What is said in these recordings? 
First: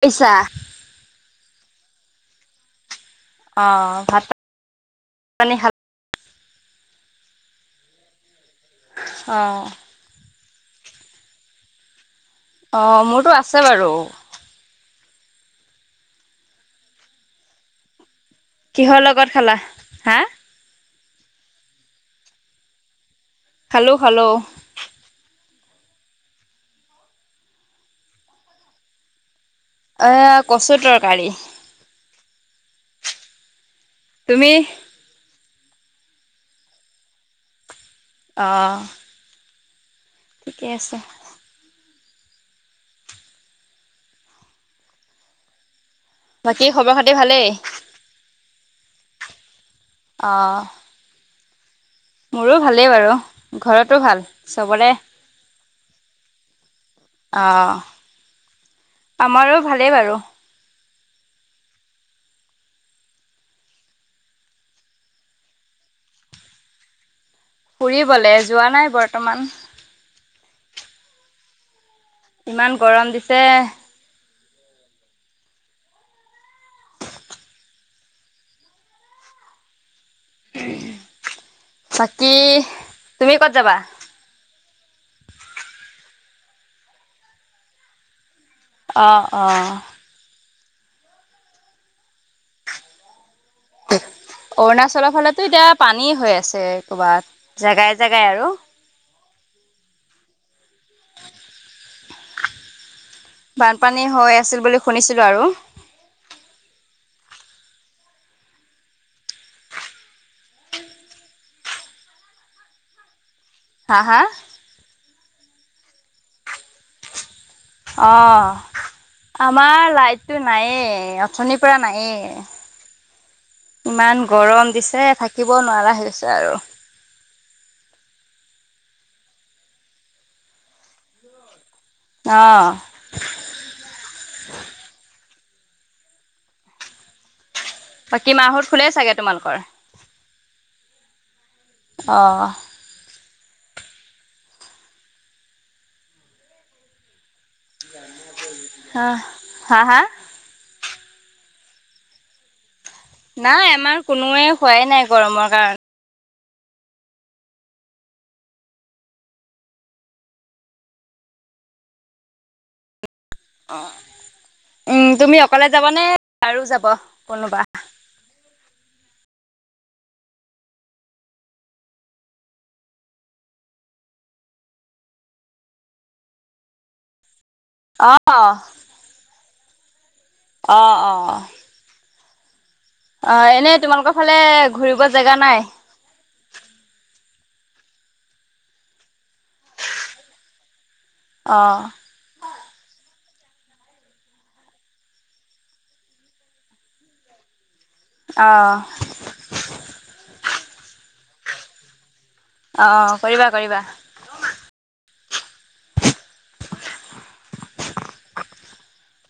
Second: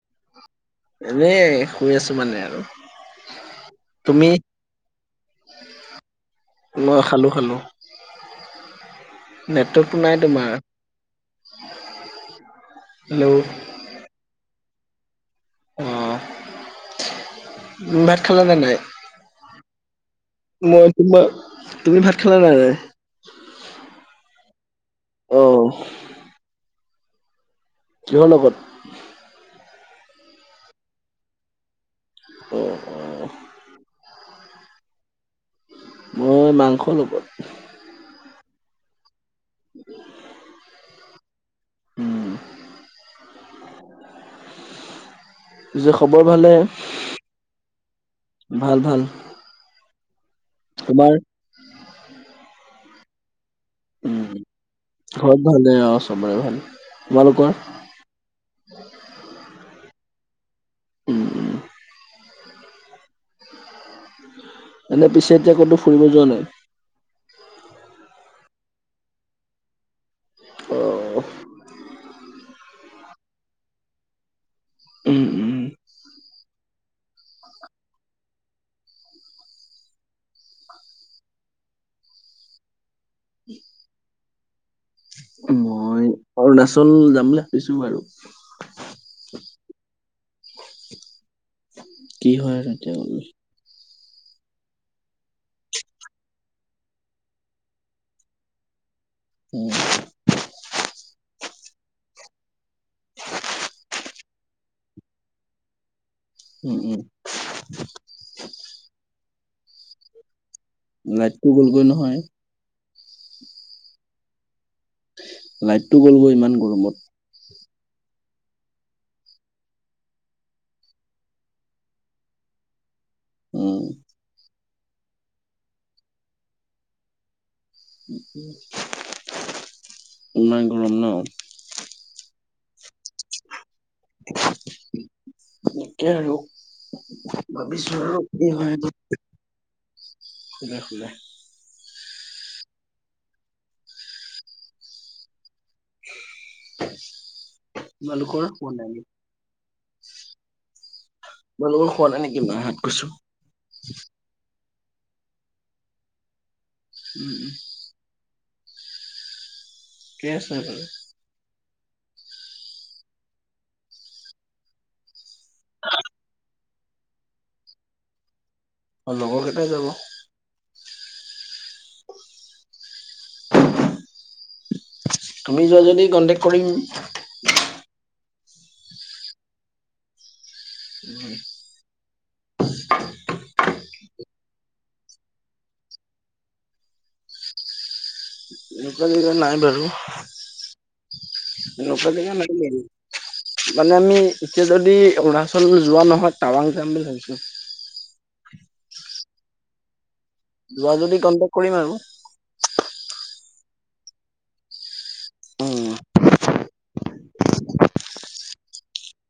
পইছা এনে শুই আছো মানে আৰু। অ ভাত তুমি পানী খাল- মই খালো খালো অ', নেটৰ্কটো নাই তোমাৰ অ হেল্ল' মোৰতো আছে বাৰু। অ। ভাত খালা নে নাই? কিহৰ লগত খালা? হা? ম- তুমি ভাত খালা নে নাই? খালো খালো। অ। কিহৰ লগত? এ কচু তৰকাৰী। অ অ। তুমি? মই মাংসৰ লগত। অ। [inaudible] ঠিকে আছে। উম। পিছে খবৰ ভালে? বাকী খবৰ খাতি ভালেই? ভাল ভাল। অহ। তোমাৰ মোৰো ভালেই বাৰু ঘৰতো ভাল উম চবৰে। ঘৰত ভালে অ চবৰে ভাল। অ তোমালোকৰ আমাৰো ভালেই বাৰু। উম উম। এনে পিছে এতিয়া ক'তো ফুৰিব যোৱা নাই? ফুৰিবলৈ যোৱা নাই বৰ্তমান। অ। ইমান গৰম দিছে। উম উম। বাকী তুমি ক'ত যাবা? মই অৰুণাচল যাম বুলি ভাবিছো বাৰু। অ অ। কি হয় আৰু এতিয়া আমি। তেত অৰুণাচলৰ ফালে এতিয়া পানী হৈ আছে ক'বাত জেগাই জেগাই আৰু। উম। বানপানী হৈ আছিল বুলি শুনিছিলো আৰু। উম উম। লাইটটো গ'লগৈ নহয়। হা হা। লাইটটো গ'লগৈ ইমান গৰমত। অহ। আমাৰ লাইটটো নাইয়ে, অথনিৰ পৰা নায়ে। উম। গৰম দিছে থাকিব নোৱাৰা হৈছে আৰু। [unintelligible] ইমান গৰম ন। অ। একেই আৰু। ভাবিছো আৰু বাকী কি মাহত হয় শুলেই আৰু, চাগে তোমালোকৰ খোলে খোলে। অ। তোমালোকৰ শোৱা নাই নি? হা হা। মানুহবোৰ শোৱা নাই নেকি মা হঁত? নাই আমাৰ কোনোৱে শোৱাই নাই গৰমৰ কাৰণ। উম উম। কে আছে বাৰু। অ উম তুমি অকলে যাব নে আৰু যাব- বহ কোনোবা। অ লগৰ কেইটাই যাব। আমি যোৱা যদি কন্টেক্ট কৰিম। অহ। অ অ। অ এনেই তোমালোকৰ ফালে ঘূৰিব জেগা নাই। এনেকুৱা জেগা নাই বাৰু, অ এনেকুৱা জেগা নাই বাৰু। মানে আমি এতিয়া যদি অৰুণাচল যোৱা নহয়, টাৱাং যাম বুলি ভাবিছোঁ। অ। যোৱা যদি কনটেক কৰিম আৰু। অ, কৰিবা, কৰিবা। উম,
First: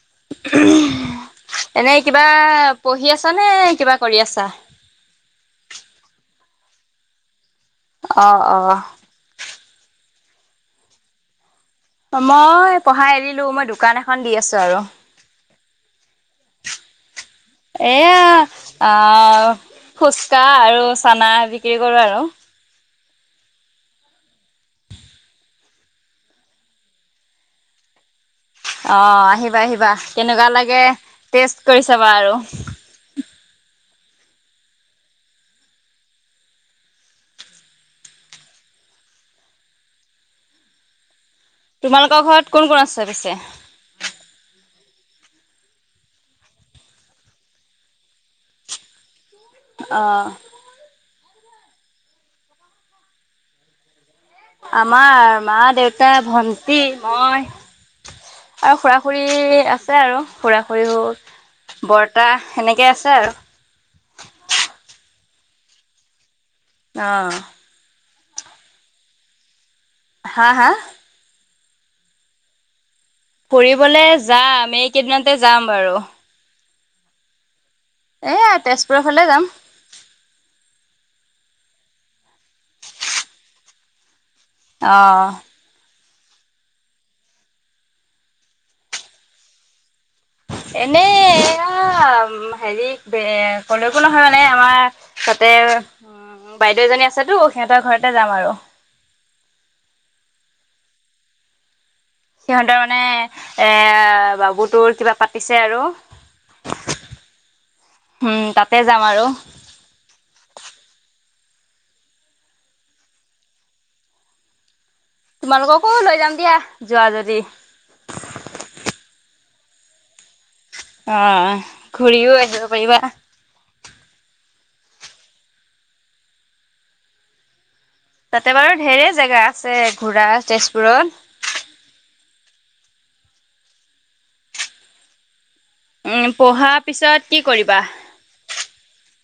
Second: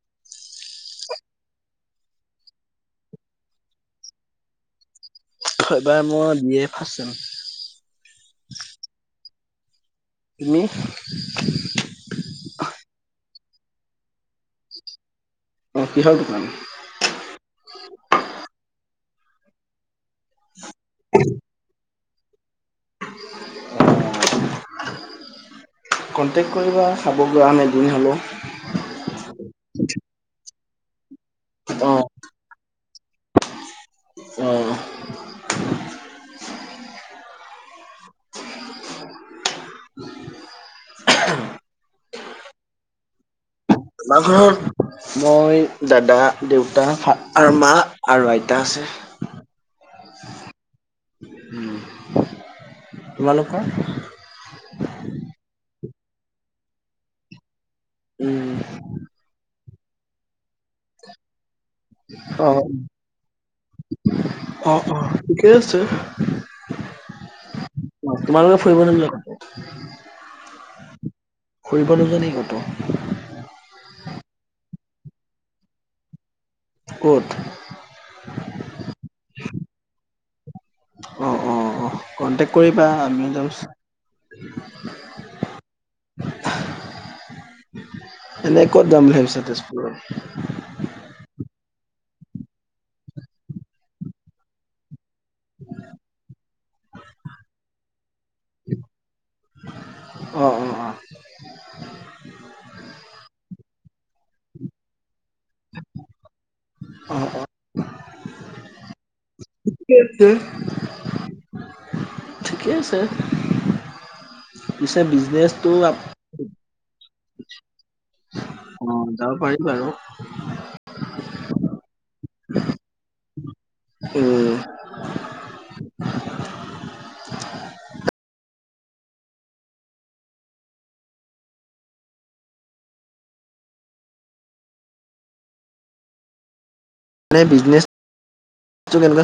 [inaudible] এনেই কিবা পঢ়ি আছা নে কিবা কৰি আছা? এইবাৰ মই বি এ ফাছ চেম। অ-অ। তুমি? মই পঢ়া এৰিলো মই দোকান এখন দি আছোঁ আৰু। অ কিহৰ দোকান? এয়া আ ফুচকা আৰু চানা বিক্ৰী কৰোঁ আৰু। কণ্টেক কৰিবা চাব [unintelligible] এদিন হলেওঁ। অ, আহিবা আহিবা। কেনেকুৱা লাগে টেষ্ট কৰি অ', চাবা আৰু। অ'। তোমালোকৰ ঘৰত কোন কোন আছে পিছে? আমাৰ ঘৰত মই, দাদা, দেউতা আৰু মা আৰু আইতা আছে। [inaudible] অ। তোমালোকৰ? আমাৰ মা, দেউতা, ভন্টি, মই। উম। আৰু খুৰা-খুৰী আছে আৰু খুৰা-খুৰীও। বৰ্তা সেনেকে আছে আৰু। অ-অ ঠিকে আছে। অ। তোমালোকে ফুৰিবলে [unintelligible] হা-হা? ফুৰিবলৈ নোযোৱা নি কৌ'তৌ ফুৰিবলৈ যাম এই কেইদিনতে যাম বাৰু। ক'ত? এ আ তেজপুৰৰ ফালে যাম। অ', অ', অ', কণ্টেক্ট কৰিবা আমিও [unintelligible] অ। এনে ক'ত যাম বুলি ভাবিছা তেজপুৰত? এনেই‌ এ আ আ ম হেৰি ৱে কলৈকো নহয় মানে আমাৰ তাতে এ ও। উম, বাইদেউ এজনী আছেটো সিহঁতৰ ঘৰতে যাম আৰু। অ', অ', অ', সিহঁতৰ মানে এ বাবু তোৰ কিবা পাতিছে আৰু। অ', অ', উম, তাতে যাম আৰু। উম, উম। ঠিকে আছে। পিছে বিজনেছটো তোমালোককো আপ লৈ যাম দিয়া যোৱা যদি। অ' পাৰিব বাৰু। অ, ঘূৰিও আহিব পাৰিবা। উম। তাতে বাৰু ধেৰ জেগা আছে ঘূৰা তেজপুৰত উম পঢ়াৰ পিছত এনে কি কৰিবা? বিজনেচটো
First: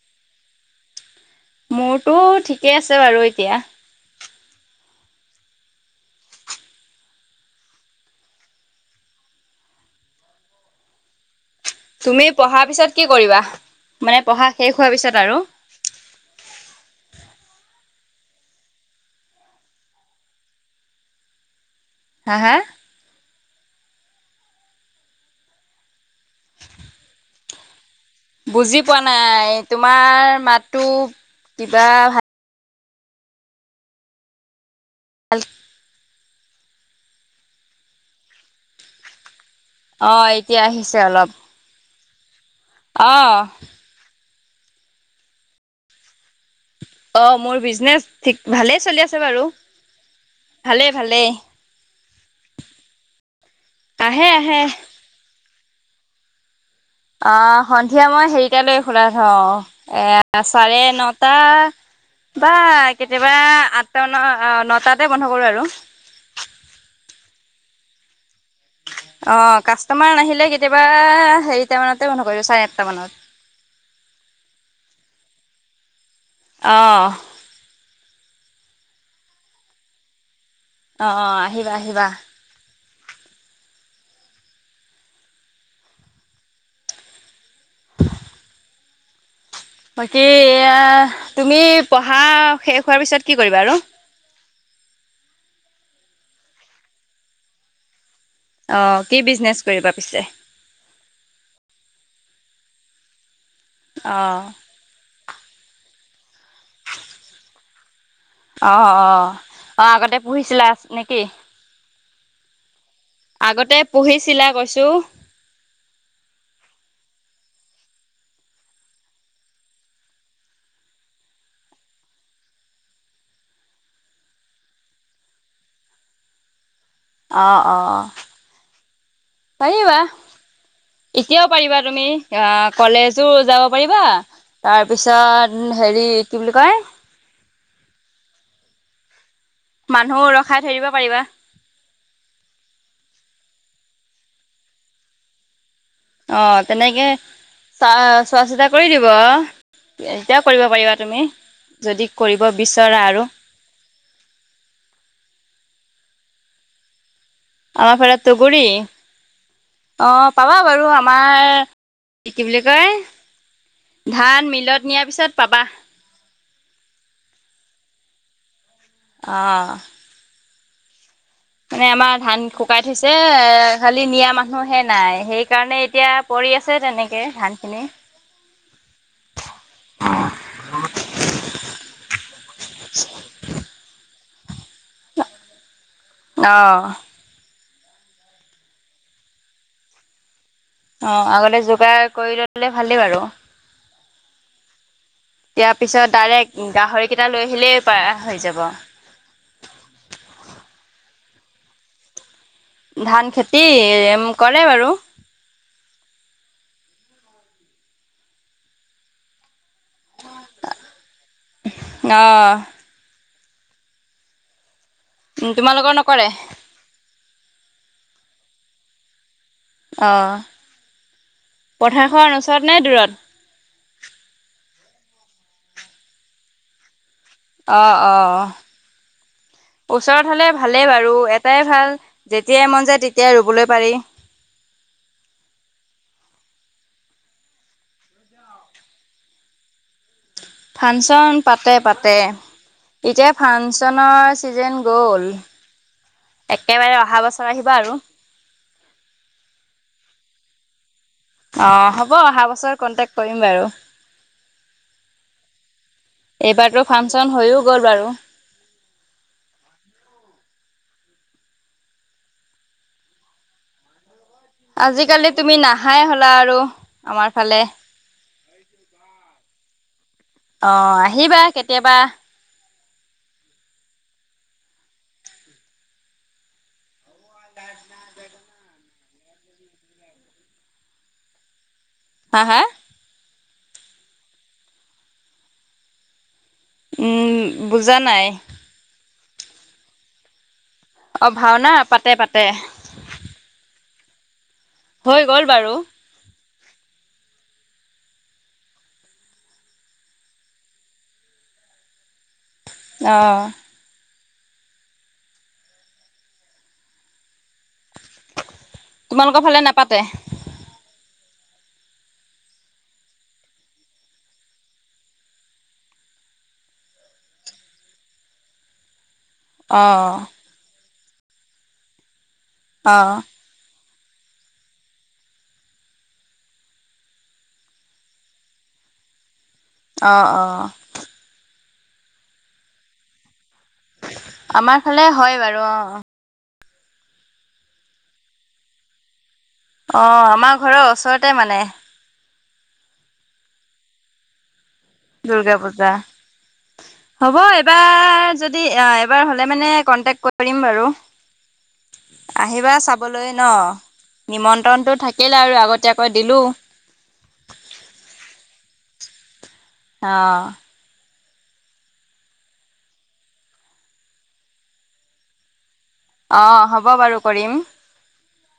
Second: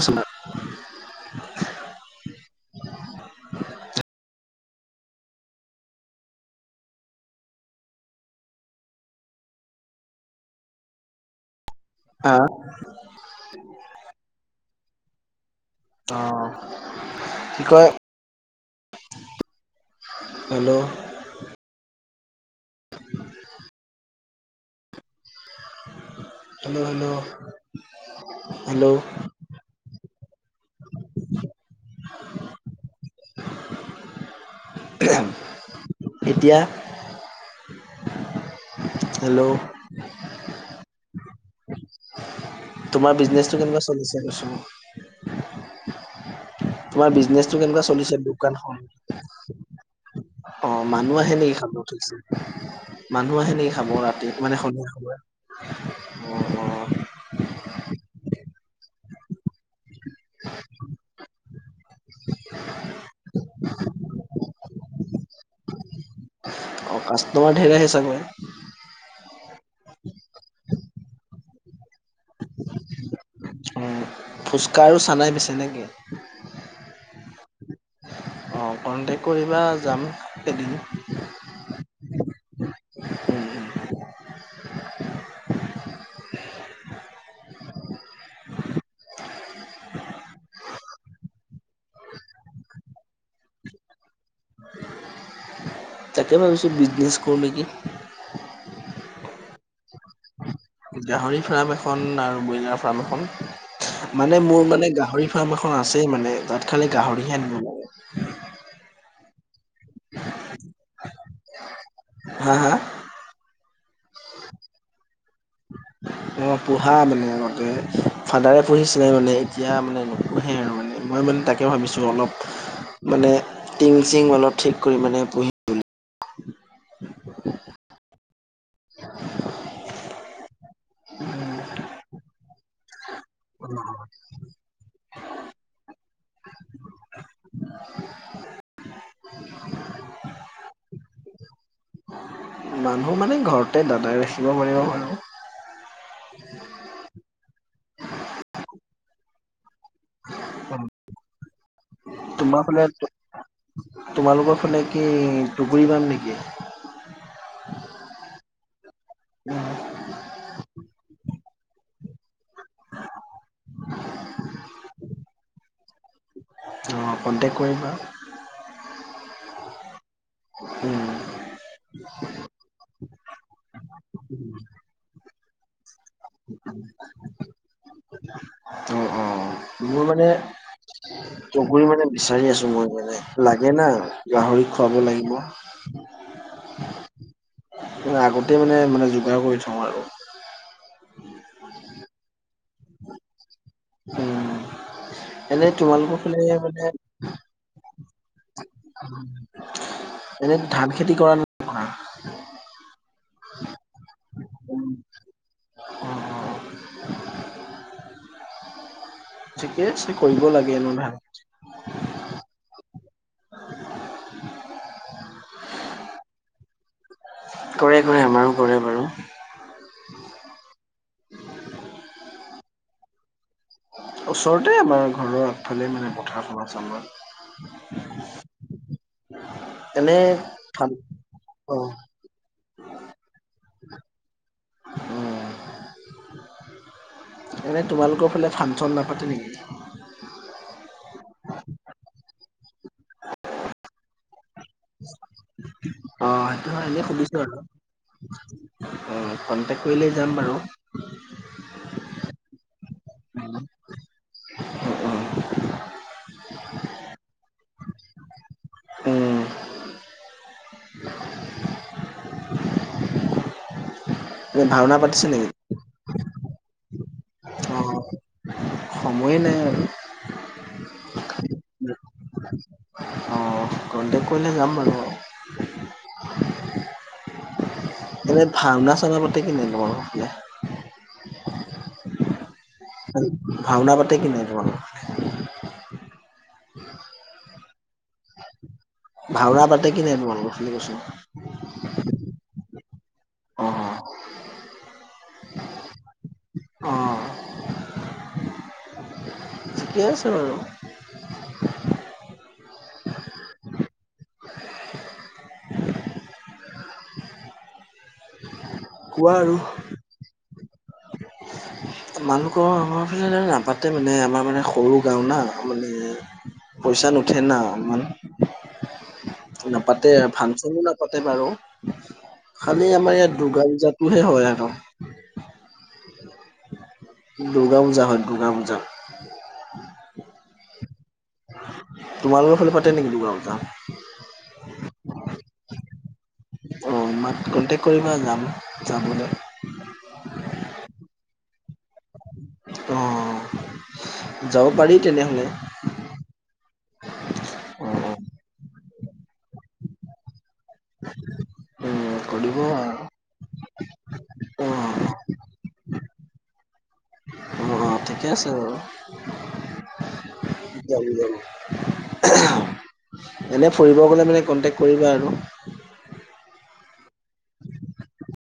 [inaudible] মোৰতো ঠিকেই আছে বাৰু এতিয়া তুমি হা পঢ়াৰ পিছত কি কৰিবা, মানে পঢ়া শেষ হোৱাৰ পিছত আৰু অ, কি কয় হেল্ল'। হা, হা। [inaudible] হেল্ল' হেল্ল' বুজি হেল্ল' পোৱা নাই তোমাৰ মাতো কিবা ফা [inaudible] হল [unintelligible] এতিয়া, হেল্ল'। অ এতিয়া আহিছে অলপ তোমাৰ অ' বিজনেচটো কেনেকুৱা চলিছে কৈছো তোমাৰ অ' মোৰ বিজনেচটো কেনেকুৱা বিজনেচ চলিছে ঠিক ভালেই দোকানখন। চলি আছে বাৰু। অ ভালেই মানুহ ভালেই আহে নেকি খাব থিকছে, মানুহ আহে নেকি খাব আহে ৰাতি মানে আহে। সন্ধিয়া উমমম অ সন্ধিয়া মই হেৰিতালৈ খোলা থওঁ এয়া চাৰে নটা বা কেতিয়াবা আঠটা -ন নটাতে বন্ধ কৰো আৰু অ কাষ্টমাৰ ঢেৰ আহে চাগে অ কাষ্টমাৰ নাহিলে কেতিয়াবা হেৰিটা মানতে বন্ধ কৰি দিওঁ চাৰে আঠটা মানত অ, ফুচকা আৰু চানাই বেচে নে কি? অ। অঁ কণ্টেক কৰিবা যাম এদিন আহ অ আহিবা আহিবা উম [inaudible] বাকী এয়া, তুমি পঢ়া শেষ হোৱাৰ পিছত কি কৰিবা আৰু [inaudible] তাকে ভাবিচো বিজনেছ কৰো নেকি অ কি বিজনেচ কৰিবা পিছে? গাহৰি ফাৰ্ম এখন আৰু ব্ৰইলাৰ ফাৰ্ম এখন, অ। মানে মোৰ মানে গাহৰি ফাম এখন আছেই মানে তাত খালি গাহৰি হে নাই। অ, অ, অ আগতে পুহিছিলা নেকি? হা হা। আগতে পুহিছিলা কৈছো ম মই পুহা মানে আগতে ফাদাৰে পুহিছিলে মানে এতিয়া মানে নুপুহে আৰু মানে মই মানে তাকে ভাবিছোঁ অলপ মানে টিং চিং অলপ ঠিক কৰি মানে পুহিম বুলি অ, অ, পাৰিবা এতিয়াও পাৰিবা তুমি অ কলেজো যাব পাৰিবা তাৰ পিছত হেৰি কি বুলি কয় [inaudible] মানুহ ৰখাই থব পাৰিবা মানুহ মানে ঘৰতে দাদাই ৰাখিব পাৰিব বাৰু অ তেনেকে চা চোৱা-চিতা কৰি দিব এতিয়াও কৰিব পাৰিবা তুমি যদি কৰিব তোমাৰ ফালে বিচৰা আৰু তোমালোকৰ ফালে কি টোগুৰি পাম নেকি? আমাৰ ফালে টোগুৰি? অ, পাবা বাৰু। আমাৰ কি বুলি কয় ধান মিলত নিয়াৰ পিছত পাবা। কণ্টেক কৰিবা। অহ। উম, মানে আমাৰ ধান শুকাই থৈছে। এ খালি নিয়া মানুহহে নাই। সেইকাৰণে এতিয়া কৰি আছে তেনেকে ধান খিনি। উ অ। মোৰ মানে জগৰি মানে বিচাৰি আছো মই মানে লাগে না গাহৰি খুৱাব লাগিব। অঁ। আগতেই মানে মানে যোগাৰ কৰি থওঁ আৰু অ আগতে যোগাৰ কৰি লৈ পেলে ভালেই বাৰু। উম, এনে ইয়া পিছত তোমালোকৰ ফালে ডাইৰেক্ট মানে গাহৰি কেইটা লৈ আহিলেই। পাৰা হৈ যাব। এনে ধান খেতি কৰা নকৰা। ধান খেতি এম কৰে বাৰু অ', অ', ঠিকে আছে কৰিব লাগে এনেও ধান। অ উম তোমালোকৰ নকৰে? কৰে কৰে আমাৰো কৰে বাৰু অহ পথাখন ওচৰত নে দূৰত ওচৰতে আমাৰ ঘৰৰ আগফালে মানে পথাৰখন আছে আমাৰ। অঁ অ। এনে ওচৰত হ'লে ভালেই ধান বাৰু এটাই অ ভাল যে যেতিয়াই মন যায় তেতিয়াই ৰুবলৈ পাৰি। উম মানে তোমালোকৰ ফালে ফাংচন নাপাতে নিকি? ফাংচন পাতে পাতে। এতিয়া ফাংচনৰ ছিজেন গ'ল। অ সেইটো হয় একেবাৰে এনেই অহা সুধিছো বছৰ আৰু আহিবা অ কনটেক কৰিলে যাম বাৰু নিশ্বয় কন্টেক কৰিম উম, বাৰু উম, উম, এইবাৰতো ফাংচন হৈও গ'ল বাৰু উম এনে ভাওনা পাতিছে আজিকালি নেকি? তুমি নাহাই হ'লা আৰু আমাৰ ফালে। অ সময়ে নাই আৰু অ আহিবা কেতিয়াবা। ত কৰিলে যাম বাৰু ৰ [unintelligible] এনে ভাওনা চাওনা পাতে কি নাই তোমালোকৰফালে হা হা ভাওনা পাতে কি নাই তোমালোকৰ উম বুজা নাই। ভাওনা পাতে কি নাই তোমালোকৰ ফালে কৈছো? অ ভাওনা পাতে পাতে অ', হৈ গ'ল বাৰু ঠিকে আছে বাৰু। অ কোৱা তোমালোকৰ আৰু ফালে নাপাতে। মানু ক আমাৰ ফালে এনে নাপাতে মানে আমাৰ মানে সৰু গাও না মানে। পইচা নুঠে না ইমান নাপাতে অ'। আৰ ফাংচনবিলাক পাতে বাৰু খালি আমাৰ অ', ইয়াত দুৰ্গা পূজাত কিহে হয় আক দুৰ্গা পূজা হয় দুৰ্গা পূজা অঁহ অঁহ তোমালোক ফালে পাতে নিকি দুৰ্গা পূজা আমাৰ ফালে হয় বাৰু অহ অ আমাক কণ্টেক্ট কৰিবা যাম যাবলে অহ আমাৰ ঘৰৰ ওচৰতে মানে অ'। যাব পাৰি তেনেহ'লে দুৰ্গা পূজা। হব অ'। এবাৰ যদি এ এবাৰ হলে মানে কন্টেক্ট কৰিম বাৰু [unintelligible] কৰিব আহিবা আৰু চাবলৈ ন অ', নিমন্ত্ৰণটো থাকিলে আৰু আগতীয়াকৈ দিলো অহ ঠিকে আছে বাৰু অহ [unintelligible] এনে ফুৰিব গলে মানে কন্টেক্ট কৰিবা আৰু অহ হ'ব বাৰু কৰিম